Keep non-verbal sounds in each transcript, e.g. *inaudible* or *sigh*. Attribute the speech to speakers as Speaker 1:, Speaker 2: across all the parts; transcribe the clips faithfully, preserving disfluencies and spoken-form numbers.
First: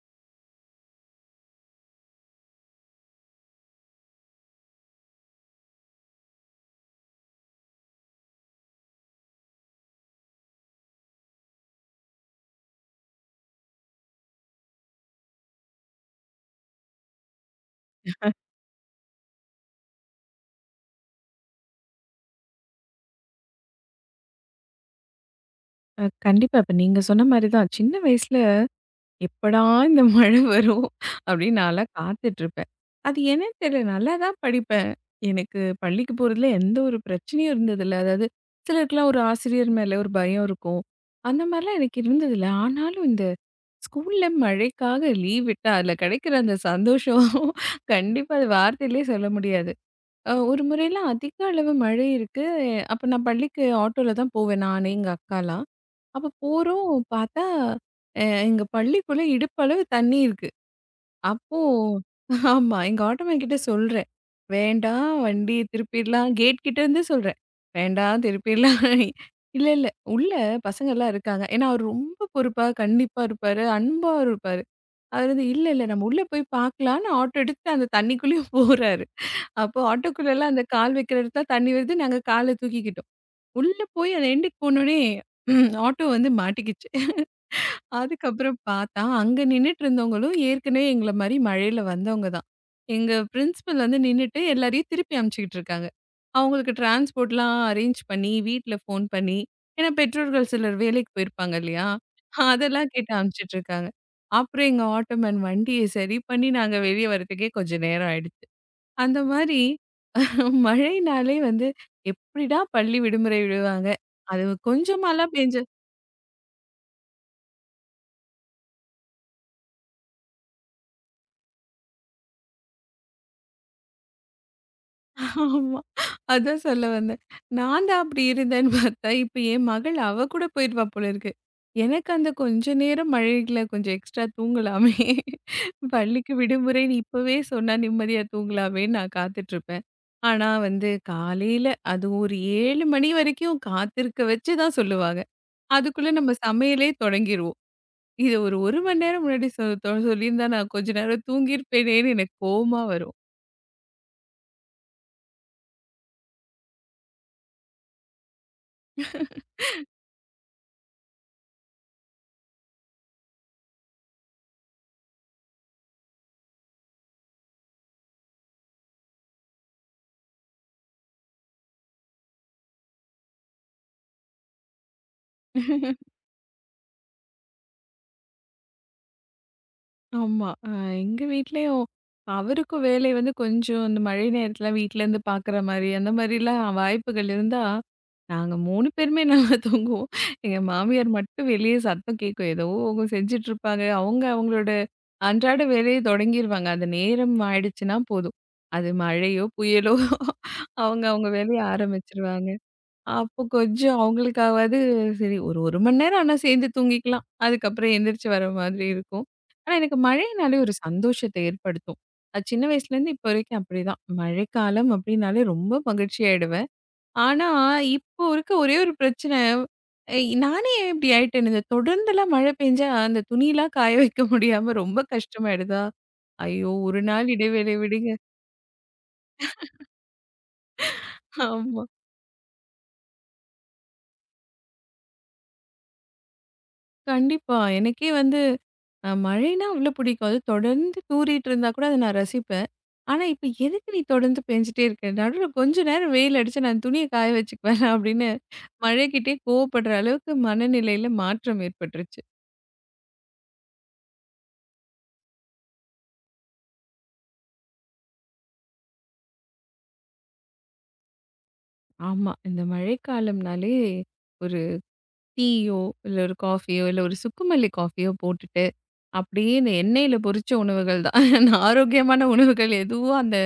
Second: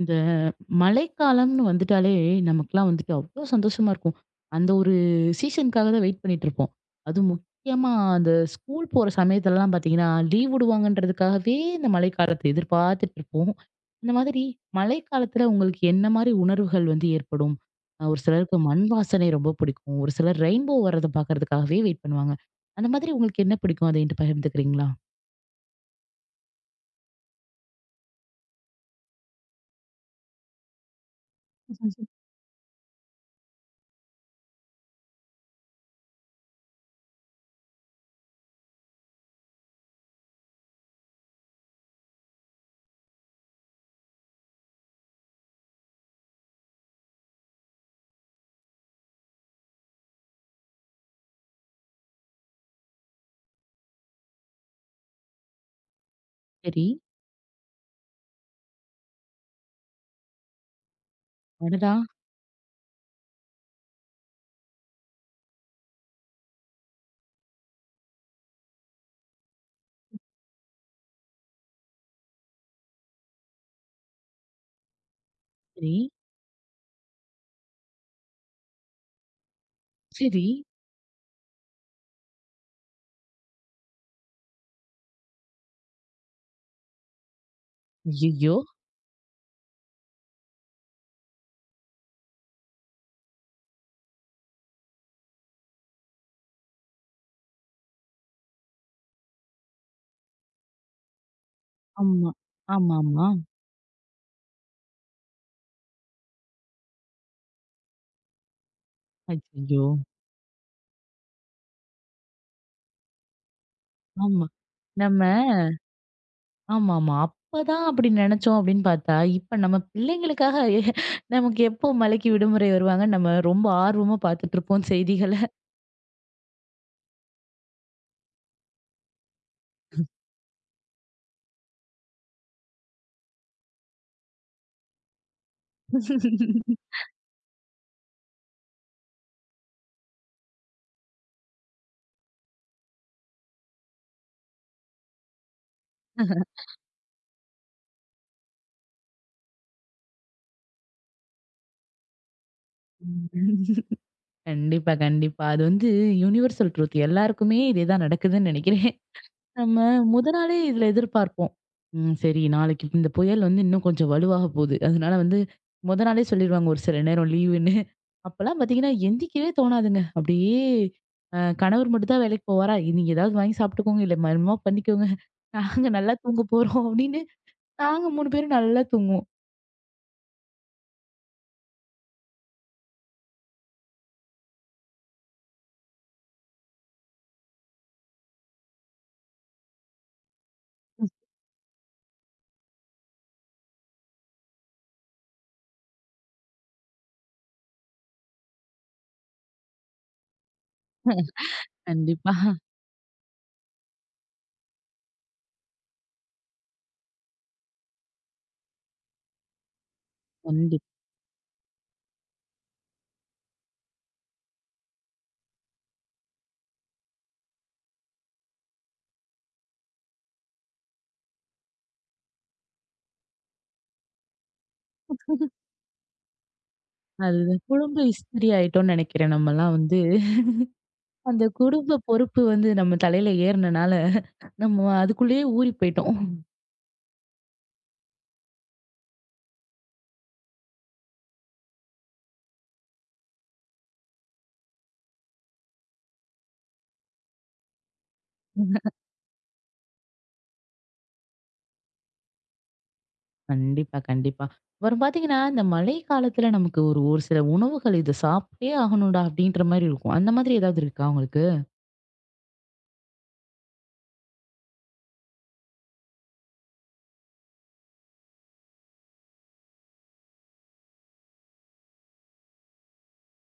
Speaker 1: இந்த மழைக்காலம்னு வந்துட்டாலே நமக்குலாம் வந்துட்டு அவ்வளோ சந்தோஷமா இருக்கும். அந்த ஒரு சீசனுக்காக தான் வெயிட் பண்ணிட்டு இருப்போம். அதுவும் முக்கியமா அந்த ஸ்கூல் போற சமயத்துலலாம் பார்த்தீங்கன்னா, லீவ் விடுவாங்கன்றதுக்காகவே இந்த மழைக்காலத்த எதிர்பார்த்துட்டு இருப்போம். இந்த மாதிரி மழைக்காலத்துல உங்களுக்கு என்ன மாரி உணர்வுகள் வந்து ஏற்படும்? அ ஒரு சிலருக்கு மண் வாசனை ரொம்ப பிடிக்கும். ஒரு சிலர் ரெயின்போ வர்றத பார்க்கறதுக்காகவே வெயிட் பண்ணுவாங்க. அந்த மாதிரி உங்களுக்கு என்ன பிடிக்கும்? அத என்ட்ட பகிர்ந்துக்கிறீங்களா?
Speaker 2: அ கண்டிப்பா. இப்ப நீங்க சொன்ன மாரி தான். சின்ன வயசுல எப்படா இந்த *laughs* மழை வரும் அப்படின்னு நான்லாம் காத்துட்ருப்பேன். அது என்னன்னு தெரியல. நல்லா தான் படிப்பேன். எனக்கு பள்ளிக்கு போறதுல எந்த ஒரு பிரச்சனையும் இருந்ததில்ல. அதாவது சிலருக்குலாம் ஒரு ஆசிரியர் மேல ஒரு பயம் இருக்கும். அந்த மாரிலாம் எனக்கு இருந்ததில்ல. ஆனாலும் இந்த ஸ்கூல்ல மழைக்காக லீவ் விட்டா அதில கிடைக்கிற அந்த சந்தோஷம் *laughs* கண்டிப்பா அது வார்த்தையிலே சொல்ல முடியாது. அ ஒரு முறைலாம் அதிக அளவு மழை இருக்கு. அப்ப நான் பள்ளிக்கு ஆட்டோல தான் போவேன். நானு, எங்க அக்காலாம். அப்ப
Speaker 1: சரி.
Speaker 2: போறோம் பார்த்தா, அ எங்க பள்ளிக்குள்ள இடுப்பளவு தண்ணி இருக்கு. அப்போ
Speaker 1: அடடா!
Speaker 2: ஆமா. எங்க ஆட்டோமேன் கிட்ட சொல்றேன். "வேண்டாம், வண்டிய திருப்பிடலாம்." கேட் கிட்ட இருந்தே சொல்றேன். "வேண்டாம், திருப்பிடலாம்." "இல்ல, இல்ல. உள்ள பசங்கலாம் இருக்காங்க." ஏன்னா அவரு ரொம்ப பொறுப்பா, கண்டிப்பா இருப்பாரு. அன்பா இருப்பாரு. அவரு வந்து, "இல்ல, இல்ல,
Speaker 1: சரி,
Speaker 2: நம்ம உள்ள போய் பார்க்கலாம்ன்னு" ஆட்டோ எடுத்துட்டு அந்த தண்ணிக்குள்ளேயும் போறாரு. அப்போ
Speaker 1: சரி.
Speaker 2: ஆட்டோக்குள்ளலாம் அந்த கால் வைக்கிற இடத்துல தண்ணி வருது. நாங்க கால தூக்கிக்கிட்டோம். உள்ள போய் அந்த எண்டுக்கு போனோனே ஆட்டோ வந்து மாட்டிக்கிச்சு. அதுக்கப்புறம்
Speaker 1: ஐய்யய்யோ!
Speaker 2: பார்த்தா, அங்க நின்னுட்டு இருந்தவங்களும் ஏற்கனவே எங்கள மாரி மழையில வந்தவங்க தான். எங்க பிரின்சிபல் வந்து நின்னுட்டு எல்லாரையும் திருப்பி அனுப்பிச்சுக்கிட்டு இருக்காங்க. அவங்களுக்கு டிரான்ஸ்போர்ட்லாம் அரேஞ்ச் பண்ணி, வீட்ல ஃபோன் பண்ணி ஏன்னா பெற்றோர்கள் சிலர் வேலைக்கு போயிருப்பாங்க இல்லையா?
Speaker 1: ஆமா.
Speaker 2: அதெல்லாம் கேட்டு
Speaker 1: ஆமாமா.
Speaker 2: அனுப்பிச்சுட்டு இருக்காங்க. அப்புறம் எங்க ஆட்டோமேன் வண்டிய சரி பண்ணி நாங்க வெளிய வரதுக்கே கொஞ்சம் நேரம் ஆயிடுச்சு. அந்த மாரி
Speaker 1: அய்யய்யோ!
Speaker 2: மழைனாலே வந்து எப்படிடா பள்ளி விடுமுறை விடுவாங்க? அது
Speaker 1: ஆமா.
Speaker 2: கொஞ்சம்
Speaker 1: நம்ம
Speaker 2: மழை பெஞ்சா
Speaker 1: ஆமாமா. அப்பதான் அப்படி நெனச்சோம் அப்படின்னு பார்த்தா, இப்ப நம்ம பிள்ளைங்களுக்காக எ- நமக்கு எப்போ மழைக்கு விடுமுறை வருவாங்கன்னு நம்ம ரொம்ப ஆர்வமா பார்த்துட்டுருப்போம் செய்திகள.
Speaker 2: ஆமா. அதான் சொல்ல வந்தேன். நான் தான் அப்படி இருந்தேன்னு பார்த்தா, இப்ப என் மகள் அவ கூட போயிருவா போல இருக்கு. எனக்கு அந்த கொஞ்ச நேரம் மழையில கொஞ்சம் எக்ஸ்ட்ரா தூங்கலாமே. பள்ளிக்கு விடுமுறைன்னு இப்பவே சொன்னா நிம்மதியா தூங்கலாமேன்னு நான் காத்துட்ருப்பேன். ஆனா வந்து காலையில அதுவும் ஒரு ஏழு மணி வரைக்கும் காத்திருக்க வச்சு தான் சொல்லுவாங்க. அதுக்குள்ள நம்ம சமையலே தொடங்கிருவோம். இது ஒரு 1 மணி நேரம் முன்னாடி சொ தொ சொல்லியிருந்தா நான் கொஞ்ச நேரம் தூங்கியிருப்பேனேன்னு எனக்கு கோவமா வரும்.
Speaker 1: கண்டிப்பா, கண்டிப்பா. அது வந்து யுனிவர்சல் ட்ரூத். எல்லாருக்குமே இதேதான் நடக்குதுன்னு நெனைக்கிறேன். நம்ம முத நாளே இதில எதிர்பார்ப்போம். ம். சரி, நாளைக்கு இந்த புயல் வந்து இன்னும் கொஞ்சம் வலுவாக போகுது. அதனால வந்து முத நாளே சொல்லிருவாங்க ஒரு சில நேரம் லீவுன்னு. அப்பலாம் பார்த்தீங்கன்னா, எந்திரிக்கவே தோணாதுங்க. அப்படியே அ கணவர் மட்டும் தான் வேலைக்கு போவாரா, "நீங்க ஏதாவது வாங்கி சாப்பிட்டுக்கோங்க, இல்ல என்னமோ பண்ணிக்கோங்க. நாங்க நல்லா தூங்க போறோம்" அப்படின்னு நாங்க மூணு பேரும் நல்லா தூங்குவோம்.
Speaker 2: ஆமா. அ எங்க வீட்லயும் அவருக்கும் வேலை வந்து கொஞ்சம் இந்த மழை நேரத்துல வீட்லருந்து பாக்குற மாரி, அந்த மாரிலாம் வாய்ப்புகள் இருந்தா, நாங்க மூணு பேருமே நல்லா தூங்குவோம். எங்க மாமியார் மட்டும் வெளிய சத்தம் கேட்கும். ஏதோ அவங்க செஞ்சுட்ருப்பாங்க. அவங்க அவங்களோட அன்றாட வேலைய தொடங்கிருவாங்க. அது நேரம் ஆயிடுச்சுன்னா போதும். அது மழையோ, புயலோ அவங்க அவங்க வேலைய
Speaker 1: கண்டிப்பா,
Speaker 2: ஆரம்பிச்சுருவாங்க. அப்போ கொஞ்சம் அவங்களுக்காவது சரி ஒரு 1 மணி நேரம் ஆனா சேர்ந்து தூங்கிக்கலாம். அதுக்கப்புறம் எந்திரிச்சு வர மாதிரி இருக்கும். ஆனா எனக்கு மழைனாலே ஒரு
Speaker 1: கண்டிப்பா.
Speaker 2: சந்தோஷத்த ஏற்படுத்தும். அது சின்ன வயசுலேருந்து இப்போ வரைக்கும் அப்படிதான். மழைக்காலம் அப்படின்னாலே ரொம்ப மகிழ்ச்சி ஆயிடுவேன். ஆனா இப்போ இருக்க ஒரே ஒரு பிரச்சனை, எ நானே ஏன் இப்படி ஆயிட்டேன்னு இந்த தொடர்ந்துலாம் மழை பெஞ்சா அந்த துணிலாம் காய வைக்க முடியாம ரொம்ப கஷ்டமாயிடுதா? ஐயோ! ஒரு நாள்
Speaker 1: அதுதான்
Speaker 2: இடைவேளை
Speaker 1: குடும்ப
Speaker 2: விடுங்க.
Speaker 1: இஸ்திரி ஆயிட்டோம்னு நெனைக்கிறேன் நம்மலாம் வந்து. அந்த
Speaker 2: ஆமா.
Speaker 1: குடும்ப பொறுப்பு வந்து நம்ம தலையில ஏறுனனால, நம்ம அதுக்குள்ளேயே ஊறி போயிட்டோம்.
Speaker 2: கண்டிப்பா. எனக்கே வந்து அ மழைன்னா அவ்ளோ பிடிக்கும். அது தொடர்ந்து தூறிட்டு இருந்தா கூட அத நான் ரசிப்பேன். ஆனா, இப்ப எதுக்கு நீ தொடர்ந்து பேஞ்சுட்டே இருக்க? நடுவுல கொஞ்ச நேரம் வெயில் அடிச்சா நான் துணிய காய வச்சுக்குவேன் *laughs* அப்படின்னு மழைக்கிட்டயே கோவப்படுற அளவுக்கு மனநிலையில மாற்றம் ஏற்பட்டுருச்சு.
Speaker 1: கண்டிப்பா, கண்டிப்பா. அப்புறம் பார்த்தீங்கன்னா, இந்த மழை காலத்துல நமக்கு ஒரு ஒரு சில உணவுகள், "இத சாப்பிட்டே ஆகணும்டா" அப்படின்ற மாரி இருக்கும். அந்த மாதிரி ஏதாவது இருக்கா உங்களுக்கு?
Speaker 2: ஆமா. இந்த மழைக்காலம்னாலே ஒரு டீயோ, இல்ல ஒரு காஃபியோ, இல்ல ஒரு சுக்குமல்லி காஃபியோ போட்டுட்டு, அப்படியே இந்த எண்ணெயில பொரிச்ச உணவுகள் தான். *laughs* ஆரோக்கியமான உணவுகள் எதுவும் அந்த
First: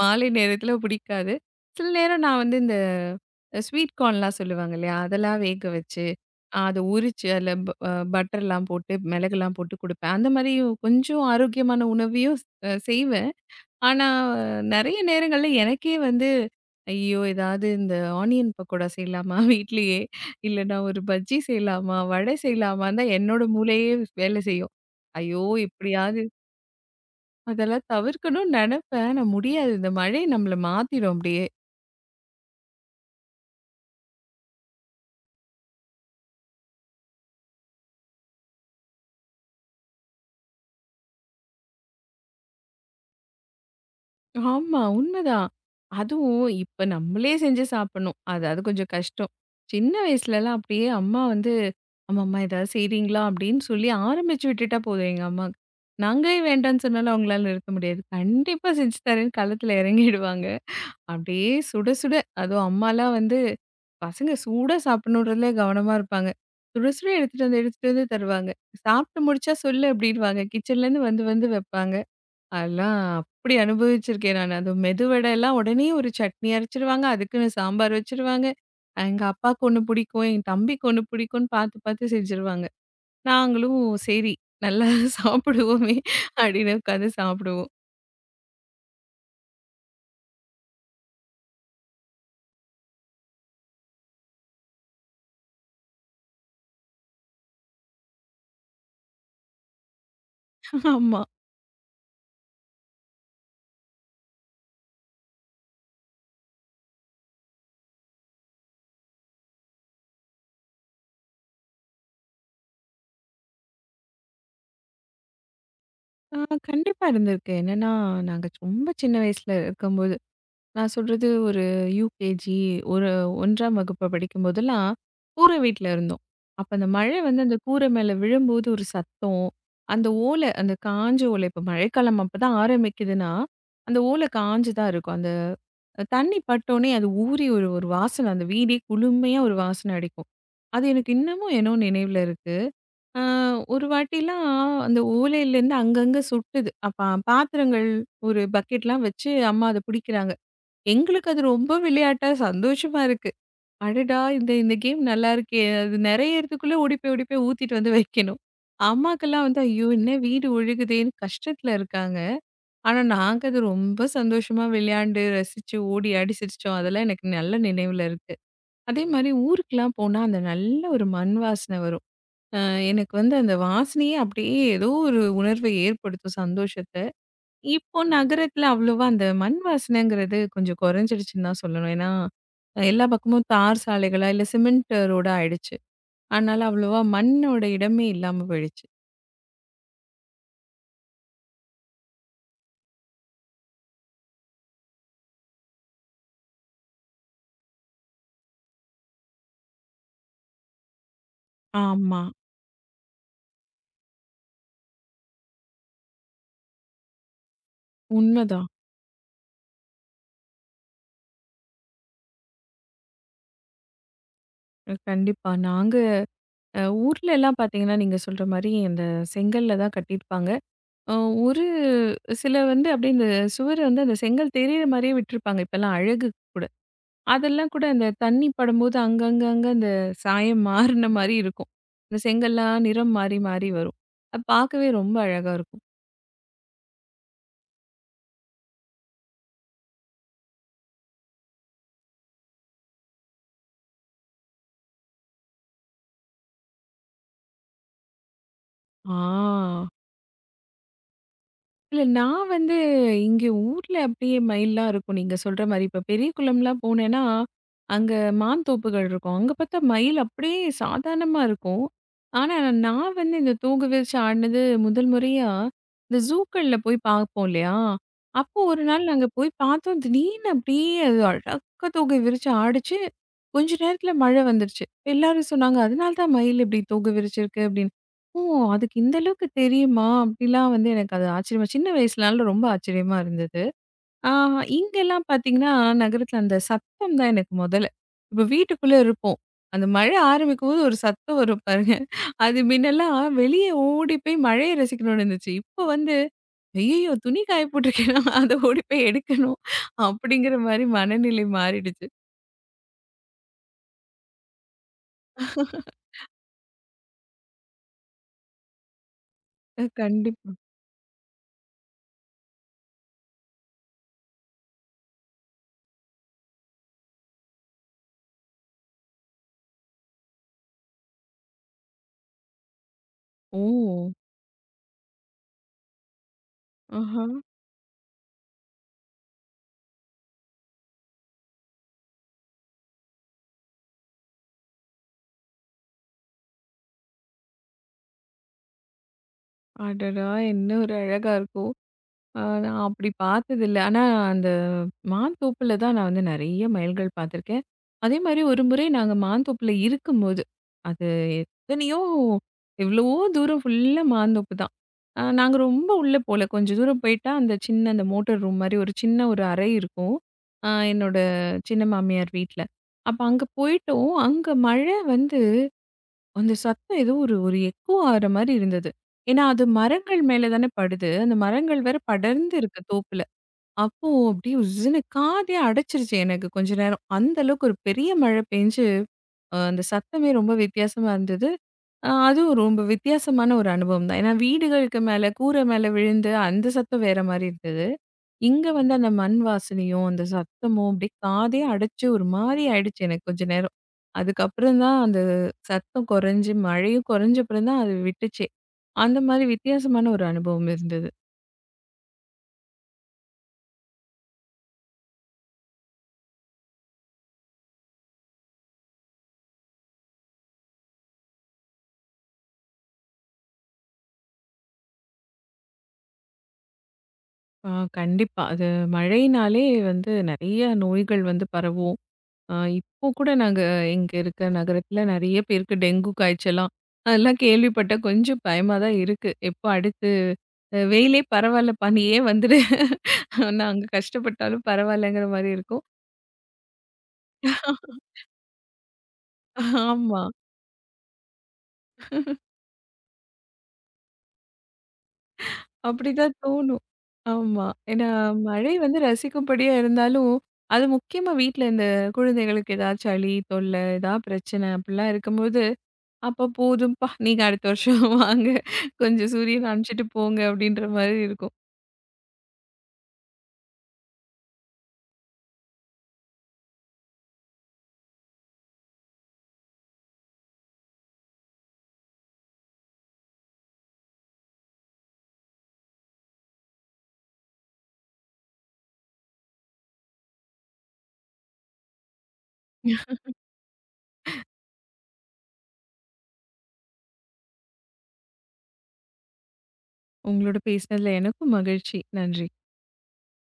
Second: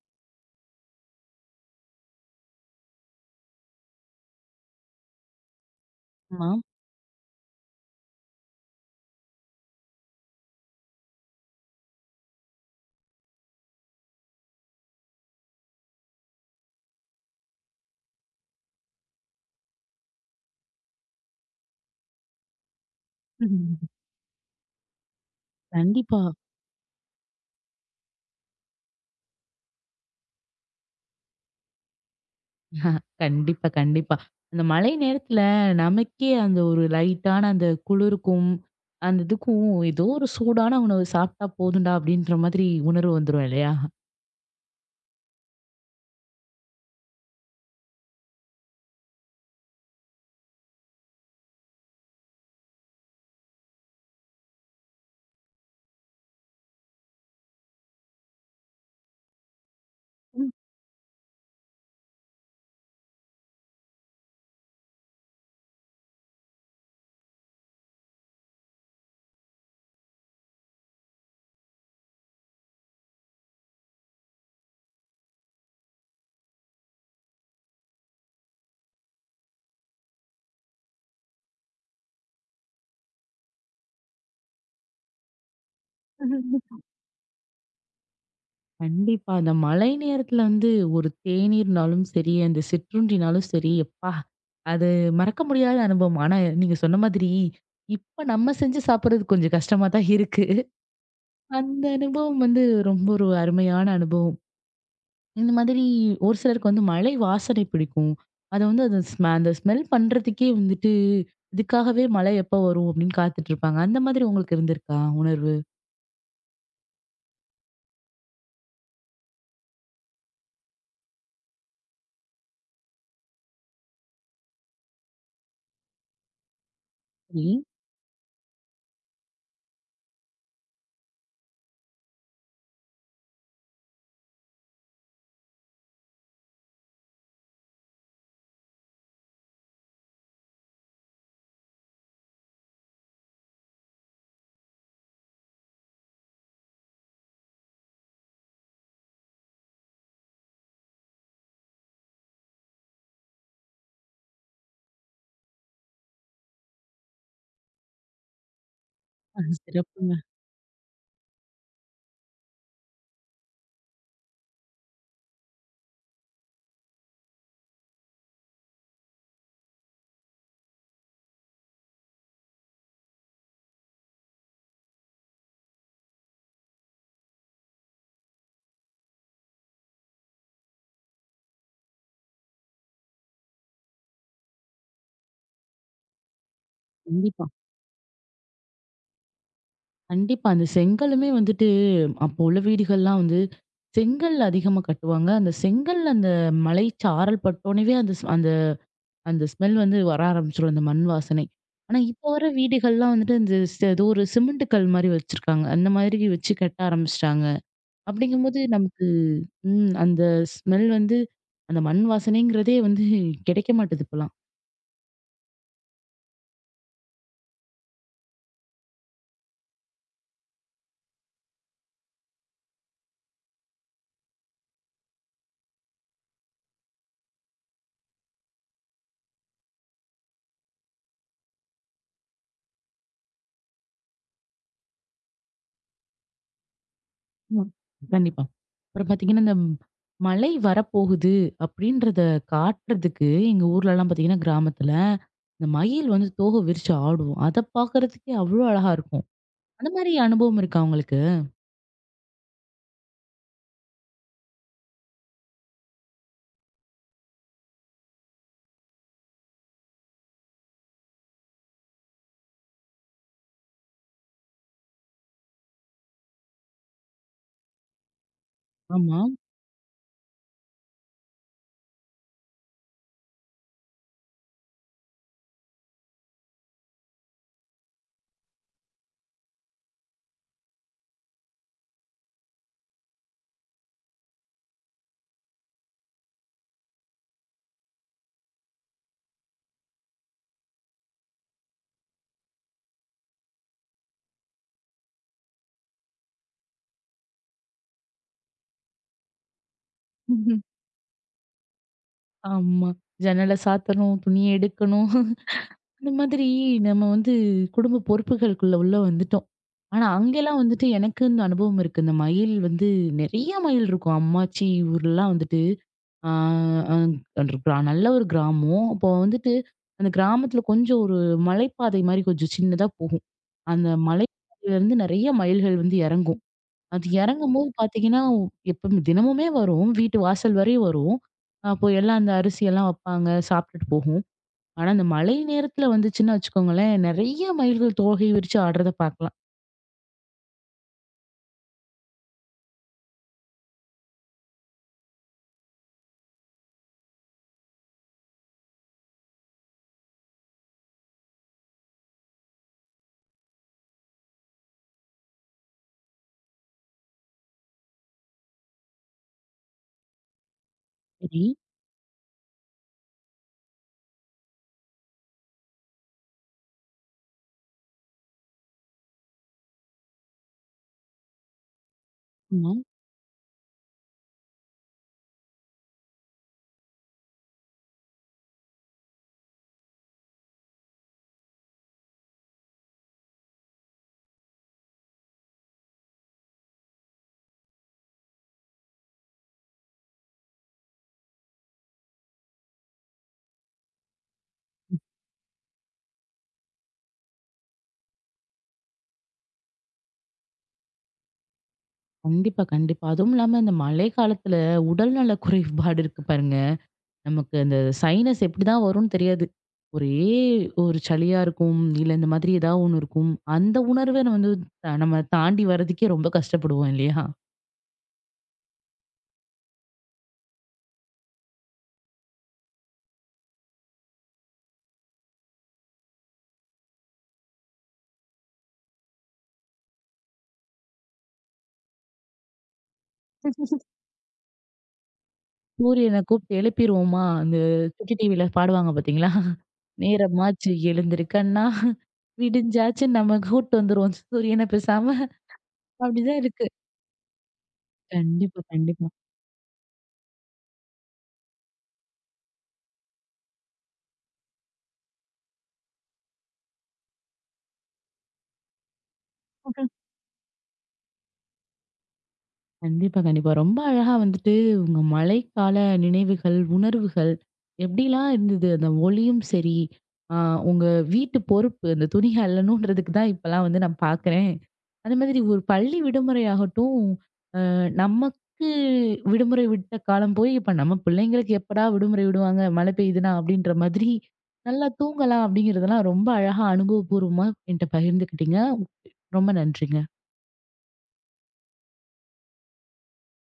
Speaker 2: மாலை நேரத்தில பிடிக்காது. சில நேரம் நான் வந்து இந்த ஸ்வீட் கார்ன்லாம் சொல்லுவாங்க இல்லையா? அதெல்லாம் வேக வச்சு,
Speaker 1: ஆமா.
Speaker 2: அத உரிச்சு அதில ப பட்டர்லாம் போட்டு, மிளகுலாம் போட்டு குடுப்பேன். அந்த மாரி கொஞ்சம் ஆரோக்கியமான உணவையும் அ செய்வேன். ஆனா நெறைய நேரங்கள்ல எனக்கே வந்து, ஐயோ! ஏதாவது இந்த ஆனியன் பக்கோடா செய்யலாமா *laughs* வீட்லயே? இல்லன்னா ஒரு பஜ்ஜி செய்யலாமா? வடை செய்யலாமான்னு தான் என்னோட மூளையே வேலை செய்யும். ஐயோ! எப்படியாவது
Speaker 1: கண்டிப்பா.
Speaker 2: அதெல்லாம் தவிர்க்கணும்னு நெனப்பேன். ஆனா முடியாது. இந்த மழை நம்மள மாத்திரும் அப்படியே.
Speaker 1: கண்டிப்பா, கண்டிப்பா. அந்த மழை நேரத்துல நமக்கே அந்த ஒரு லைட்டான அந்த குளிருக்கும், அந்த இதுக்கும் ஏதோ ஒரு சூடான உணவு சாப்பிட்டா போதும்டா அப்படின்ற மாதிரி உணர்வு வந்துரும் இல்லையா?
Speaker 2: ஆமா. உண்மதான். அதுவும் இப்ப நம்மளே செஞ்சு சாப்பிடணும். அது அது கொஞ்சம் கஷ்டம். சின்ன வயசுலலாம் அப்படியே அம்மா வந்து, "அம்மம்மா ஏதாவது செய்றீங்களா?" அப்படின்னு சொல்லி ஆரம்பிச்சு விட்டுட்டா போதும் எங்க அம்மாக்கு. நாங்களே வேண்டான்னு சொன்னாலும் அவங்களால நிறுத்த முடியாது. கண்டிப்பா செஞ்சு தரேன்னு களத்துல இறங்கிடுவாங்க. அப்படியே சுட சுட அதுவும் அம்மாலாம் வந்து பசங்க சூடா சாப்பிடணுன்றதுல கவனமா இருப்பாங்க. சுட சுட எடுத்துட்டு வந்து எடுத்துட்டு வந்து தருவாங்க. "சாப்பிட்டு முடிச்சா சொல்லு" அப்படின்னுவாங்க. கிச்சன்லேருந்து வந்து வந்து வைப்பாங்க. அதெல்லாம் அப்படி அனுபவிச்சிருக்கேன் நான். அது மெதுவடைலாம் உடனே ஒரு சட்னி அரைச்சிருவாங்க. அதுக்குன்னு சாம்பார் வச்சுருவாங்க. எங்க அப்பாவுக்கு ஒண்ணு பிடிக்கும், என் தம்பிக்கு ஒண்ணு பிடிக்கும்னு பார்த்து பார்த்து செஞ்சுருவாங்க. நாங்களும் சரி நல்லா *laughs* சாப்பிடுவோமே அப்படின்னு உட்காந்து சாப்பிடுவோம்.
Speaker 1: கண்டிப்பா. அந்த மழை நேரத்துல வந்து ஒரு தேநீர்னாலும் சரி, அந்த சிற்றுண்டினாலும் சரி, எப்பா! அது மறக்க முடியாத அனுபவம். ஆனா நீங்க சொன்ன மாதிரி, இப்ப நம்ம செஞ்சு சாப்பிடுறது கொஞ்சம் கஷ்டமா தான் இருக்கு.
Speaker 2: ஆமா.
Speaker 1: அந்த அனுபவம் வந்து ரொம்ப ஒரு அருமையான அனுபவம். இந்த மாதிரி ஒரு சிலருக்கு வந்து மலை வாசனை பிடிக்கும். அத வந்து அது ஸ்மெ அந்த ஸ்மெல் பண்றதுக்கே வந்துட்டு, இதுக்காகவே மழை எப்ப வரும் அப்படின்னு காத்துட்டு இருப்பாங்க. அந்த மாதிரி உங்களுக்கு இருந்திருக்கா உணர்வு?
Speaker 2: அ கண்டிப்பா இருந்திருக்கு. என்னன்னா, நாங்க ரொம்ப சின்ன வயசுல இருக்கும்போது நான் சொல்றது ஒரு யூகேஜி, ஒரு ஒன்றாம் வகுப்பு படிக்கும்போதெல்லாம், கூரை வீட்ல இருந்தோம். அப்ப அந்த மழை வந்து
Speaker 1: சரி.
Speaker 2: அந்த கூரை மேல விழும்போது ஒரு சத்தம், அந்த ஓலை, அந்த காஞ்ச ஓலை இப்ப மழைக்காலம் அப்பதான் ஆரம்பிக்குதுன்னா, அந்த ஓலை காஞ்சு தான் இருக்கும். அந்த தண்ணி பட்டோனே அது ஊறி ஒரு ஒரு வாசனை, அந்த வீடே குளுமையா ஒரு வாசனை அடிக்கும். அது எனக்கு இன்னமும் என்னோ நினைவுல இருக்கு. அ ஒரு வாட்டிலாம் அந்த ஓலையிலேருந்து அங்கங்க சுட்டுது. அப்ப பாத்திரங்கள் ஒரு பக்கெட்லாம் வச்சு அம்மா அத புடிக்கிறாங்க. எங்களுக்கு அது ரொம்ப விளையாட்டா சந்தோஷமா இருக்கு. அடடா! இந்த இந்த கேம் நல்லா இருக்கே! அது நெறையறதுக்குள்ள ஓடி போய் ஓடி போய் ஊத்திட்டு வந்து வைக்கணும். அம்மாக்கெல்லாம்
Speaker 1: அது
Speaker 2: வந்து ஐயோ! என்ன
Speaker 1: சிறப்புங்க.
Speaker 2: வீடு ஒழுகுதேன்னு கஷ்டத்துல இருக்காங்க. ஆனா நாங்க அது ரொம்ப சந்தோஷமா விளையாண்டு, ரசிச்சு, ஓடி ஆடி சிரிச்சோம். அதெல்லாம் எனக்கு நல்ல நினைவுல இருக்கு. அதே மாரி ஊருக்குலாம் போனா அந்த நல்ல ஒரு மண் வாசனை வரும். அ எனக்கு வந்து அந்த வாசனையே அப்படியே ஏதோ ஒரு உணர்வை ஏற்படுத்தும் சந்தோஷத்த. இப்போ நகரத்துல அவ்வளவா அந்த மண் வாசனைங்கிறது கொஞ்சம் குறைஞ்சிடுச்சுன்னு தான் சொல்லணும். ஏன்னா, அஹ் எல்லா பக்கமும் தார் சாலைகளா, இல்ல சிமெண்ட் ரோடா ஆயிடுச்சு. அதனால அவ்வளவா
Speaker 1: கண்டிப்பா.
Speaker 2: மண்ணோட இடமே இல்லாம போயிடுச்சு.
Speaker 1: கண்டிப்பா. அந்த செங்கலுமே வந்துட்டு அப்போ உள்ள வீடுகள்லாம் வந்து செங்கல் அதிகமா கட்டுவாங்க. அந்த செங்கல் அந்த மலை சாரல் பட்டோனவே அந்த ஸ் அந்த அந்த ஸ்மெல் வந்து வர ஆரம்பிச்சுரும். அந்த மண் வாசனை. ஆனா
Speaker 2: ஆமா.
Speaker 1: இப்போ வர வீடுகள்லாம் வந்துட்டு இந்த ஸ் ஏதோ ஒரு சிமெண்ட் கல் மாரி வச்சிருக்காங்க. அந்த மாதிரி வச்சு கட்ட ஆரம்பிச்சுட்டாங்க. அப்படிங்கும்போது
Speaker 2: உண்மதான்.
Speaker 1: நமக்கு ம், அந்த ஸ்மெல் வந்து அந்த மண் வாசனைங்கிறதே வந்து கிடைக்க மாட்டுது இப்பலாம்.
Speaker 2: அ கண்டிப்பா. நாங்க அ ஊர்லலாம் பார்த்தீங்கன்னா, நீங்க சொல்ற மாரி அந்த செங்கல்ல தான் கட்டியிருப்பாங்க. அ ஒரு சில வந்து அப்படியே இந்த சுவர வந்து அந்த செங்கல் தெரியிற மாரியே விட்டுருப்பாங்க. இப்பலாம் அழகு கூட. அதெல்லாம் கூட அந்த தண்ணி படும்போது அங்கங்க அங்க அந்த சாயம் மாறுன மாரி இருக்கும். இந்த செங்கல்லாம் நிறம் மாறி மாறி வரும். அது பார்க்கவே ரொம்ப அழகா இருக்கும்.
Speaker 1: ஆமா. கண்டிப்பா. அப்புறம் பார்த்தீங்கன்னா, இந்த மழை வரப்போகுது அப்படின்றத காட்டுறதுக்கு எங்க ஊர்லலாம் பார்த்தீங்கன்னா, கிராமத்துல இந்த மயில் வந்து தோகை விரிச்சு ஆடும். அத பார்க்கறதுக்கே அவ்வளோ அழகா இருக்கும்.
Speaker 2: ஆ.
Speaker 1: அந்த மாரி அனுபவம் இருக்கா உங்களுக்கு?
Speaker 2: இல்ல நான் வந்து இங்க ஊர்ல அப்படியே மயில்லாம் இருக்கும். நீங்க சொல்ற மாரி. இப்ப பெரிய குளம்லாம் போனேன்னா, அங்க மாந்தோப்புகள் இருக்கும். அங்க பார்த்தா மயில் அப்படியே சாதாரணமா இருக்கும். ஆனா, நான் வந்து இந்த தூக்கு விரிச்சு ஆடுனது முதல் முறையா, இந்த ஜூக்கள்ல போய் பார்ப்போம் இல்லையா? அப்போ ஒரு நாள்
Speaker 1: ஆமா.
Speaker 2: நாங்க போய் பார்த்தோம். திடீர்னு அப்படியே அது அழகா தூக்கு விரிச்சு ஆடுச்சு. கொஞ்ச நேரத்துல மழை வந்துருச்சு. எல்லாரும் சொன்னாங்க, "அதனால தான் மயில் இப்படி தூக்கு விரிச்சிருக்கு" அப்படின்னு. ஓ! அதுக்கு இந்த அளவுக்கு தெரியுமா? அப்படிலாம் வந்து எனக்கு அது ஆச்சரியமா சின்ன வயசுனால ரொம்ப ஆச்சரியமா இருந்தது. ஆ இங்கெல்லாம் பார்த்தீங்கன்னா, நகரத்தில அந்த சத்தம் தான் எனக்கு மொதல்ல. இப்போ வீட்டுக்குள்ள இருப்போம். அந்த மழை ஆரம்பிக்கும்போது ஒரு சத்தம் வரும் பாருங்க. அது முன்னெல்லாம் வெளியே ஓடி போய் மழைய ரசிக்கணும்னு இருந்துச்சு. இப்போ வந்து, "ஐயய்யோ! துணி காய போட்டுருக்கேனா, அத *laughs* ஓடி போய் எடுக்கணும்." அப்படிங்கிற
Speaker 1: *laughs*
Speaker 2: மாரி மனநிலை மாறிடுச்சு.
Speaker 1: ஆமா. ஜன்னல சாத்தணும், துணிய எடுக்கணும். அந்த மாதிரி நம்ம வந்து குடும்ப பொறுப்புகளுக்குள்ள உள்ள வந்துட்டோம்.
Speaker 2: அ
Speaker 1: ஆனா,
Speaker 2: கண்டிப்பா.
Speaker 1: அங்கேலாம் வந்துட்டு எனக்குன்னு அனுபவம் இருக்கு. இந்த மயில் வந்து நெறைய மயில் இருக்கும். அம்மாச்சி ஊர்லலாம் வந்துட்டு ஆ அங் அன்று கிரா நல்ல ஒரு கிராமம். அப்போ வந்துட்டு அந்த கிராமத்துல கொஞ்சம் ஒரு மலைப்பாதை மாரி கொஞ்சம் சின்னதா போகும்.
Speaker 2: ஓ!
Speaker 1: அந்த மலைப்பாதையிலேருந்து நெறைய மயில்கள் வந்து இறங்கும். அது
Speaker 2: ஆஹா!
Speaker 1: இறங்கும்போது பார்த்தீங்கன்னா, எப்பவுமே தினமுமே வரும். வீட்டு வாசல் வரையும் வரும். அப்போ எல்லாம் அந்த அரிசியெல்லாம் வப்பாங்க, சாப்பிட்டுட்டு போகும். ஆனா, அந்த மழை நேரத்துல வந்துச்சுன்னு வச்சுக்கோங்களேன், நெறைய மயில்கள் தோகை விரிச்சு ஆடுறத பார்க்கலாம்.
Speaker 2: அடடா! என்ன ஒரு அழகா இருக்கும். ஆ நான் அப்படி பார்த்ததில்ல. ஆனா, அந்த மாந்தோப்புல தான் நான் வந்து நெறைய மயில்கள் பார்த்துருக்கேன். அதே மாரி ஒரு முறை நாங்க மாந்தோப்புல இருக்கும்போது, அது எத்தனையோ எவ்வளவோ தூரம் ஃபுல்லா மாந்தோப்பு தான். அ நாங்க ரொம்ப உள்ள போல. கொஞ்சம் தூரம் போயிட்டா, அந்த சின்ன அந்த மோட்டர் ரூம் மாரி ஒரு சின்ன ஒரு அறை இருக்கும். அ என்னோட
Speaker 1: சரி.
Speaker 2: சின்ன மாமியார் வீட்ல. அப்ப அங்க போயிட்டோம். அங்க மழை வந்து அந்த சத்தம் ஏதோ ஒரு ஒரு எக்கோ ஆற மாரி இருந்தது. ஏன்னா, அது மரங்கள் மேல தானே படுது. அந்த மரங்கள் வேற படர்ந்து
Speaker 1: ஆமா.
Speaker 2: இருக்கு தோப்புல. அப்போ அப்படியே உஸ்ஸுன்னு காதே அடைச்சிருச்சு எனக்கு கொஞ்ச நேரம். அந்த அளவுக்கு ஒரு பெரிய மழை பெஞ்சு, அ அந்த சத்தமே ரொம்ப வித்தியாசமா இருந்தது. அ அதுவும் ரொம்ப வித்தியாசமான ஒரு அனுபவம் தான். ஏன்னா வீடுகளுக்கு மேல, கூரை மேல விழுந்து அந்த சத்தம் வேற மாரி இருந்தது. இங்க வந்து அந்த மண் வாசனையும், அந்த சத்தமும் அப்படியே காதே அடைச்சு ஒரு மாரி ஆயிடுச்சு எனக்கு கொஞ்ச நேரம். அதுக்கப்புறம் தான் அந்த சத்தம் குறைஞ்சு, மழையும் குறைஞ்ச அப்புறம் தான் அது விட்டுச்சே. அந்த மாரி வித்தியாசமான ஒரு அனுபவம் இருந்தது.
Speaker 1: கண்டிப்பா, கண்டிப்பா. அதுவும் இல்லாம இந்த மழை காலத்துல உடல்நல குறைபாடு இருக்கு பாருங்க. நமக்கு அந்த சைனஸ் எப்படிதான் வரும்னு தெரியாது. ஒரே ஒரு சளியா இருக்கும். இல்ல இந்த மாதிரி ஏதாவது ஒண்ணு இருக்கும். அந்த உணர்வே நம்ம வந்து த நம்ம தாண்டி வர்றதுக்கே ரொம்ப கஷ்டப்படுவோம் இல்லையா?
Speaker 2: ஆ கண்டிப்பா. அது மழையினாலே வந்து நெறைய நோய்கள் வந்து பரவும். அ இப்போ கூட நாங்க இங்க இருக்க நகரத்துல நெறைய பேருக்கு டெங்கு காய்ச்சலாம், அதெல்லாம் கேள்விப்பட்டா கொஞ்சம் பயமா தான் இருக்கு. எப்போ அடுத்து அ வெயிலே பரவாயில்ல, பனியே வந்துரு நாங்க கஷ்டப்பட்டாலும் பரவாயில்லங்கிற மாரி இருக்கும்.
Speaker 1: சூரியன கூப்பிட்டு எழுப்பிருவோமா? அந்த சுட்டி டிவில பாடுவாங்க பார்த்தீங்களா?
Speaker 2: ஆமா.
Speaker 1: "நேரமாச்சு எழுந்திரு கண்ணா" விடிஞ்சாச்சு நம்ம கூட்டு வந்துருவோம் சூரியன பேசாம.
Speaker 2: அப்படிதான்
Speaker 1: அப்படிதான் இருக்கு.
Speaker 2: தோணும். ஆமா. ஏன்னா
Speaker 1: கண்டிப்பா,
Speaker 2: மழை வந்து
Speaker 1: கண்டிப்பா.
Speaker 2: ரசிக்கும்படியா இருந்தாலும், அது முக்கியமா வீட்ல இந்த குழந்தைகளுக்கு ஏதாவது சளி, தொல்ல, ஏதாவது பிரச்சனை அப்படிலாம் இருக்கும்போது, அப்ப போதும்ப்பா நீங்க அடுத்த வருஷம் *laughs* வாங்க. கொஞ்சம் சூரியன் அனுப்பிச்சுட்டு போங்க அப்படின்ற மாரி இருக்கும்.
Speaker 1: கண்டிப்பா, கண்டிப்பா. ரொம்ப அழகா வந்துட்டு உங்க மழைக்கால நினைவுகள், உணர்வுகள் எப்படிலாம் இருந்தது? அந்த ஒளியும் சரி, ஆ உங்க வீட்டு பொறுப்பு அந்த துணி அலணுன்றதுக்கு தான் இப்பலாம் வந்து நான் பார்க்குறேன். அது மாதிரி ஒரு பள்ளி விடுமுறையாகட்டும் நமக்கு விடுமுறை விட்ட காலம் போய், இப்ப நம்ம பிள்ளைங்களுக்கு எப்படா விடுமுறை விடுவாங்க? மழை பெய்யுதுன்னா அப்படின்ற மாதிரி, நல்லா தூங்கலாம் அப்படிங்கிறதெல்லாம் ரொம்ப அழகா அனுபவபூர்வமா என்ட்ட பகிர்ந்துக்கிட்டீங்க. ரொம்ப நன்றிங்க.
Speaker 2: உங்களோட பேசினதுல எனக்கும் மகிழ்ச்சி. நன்றி.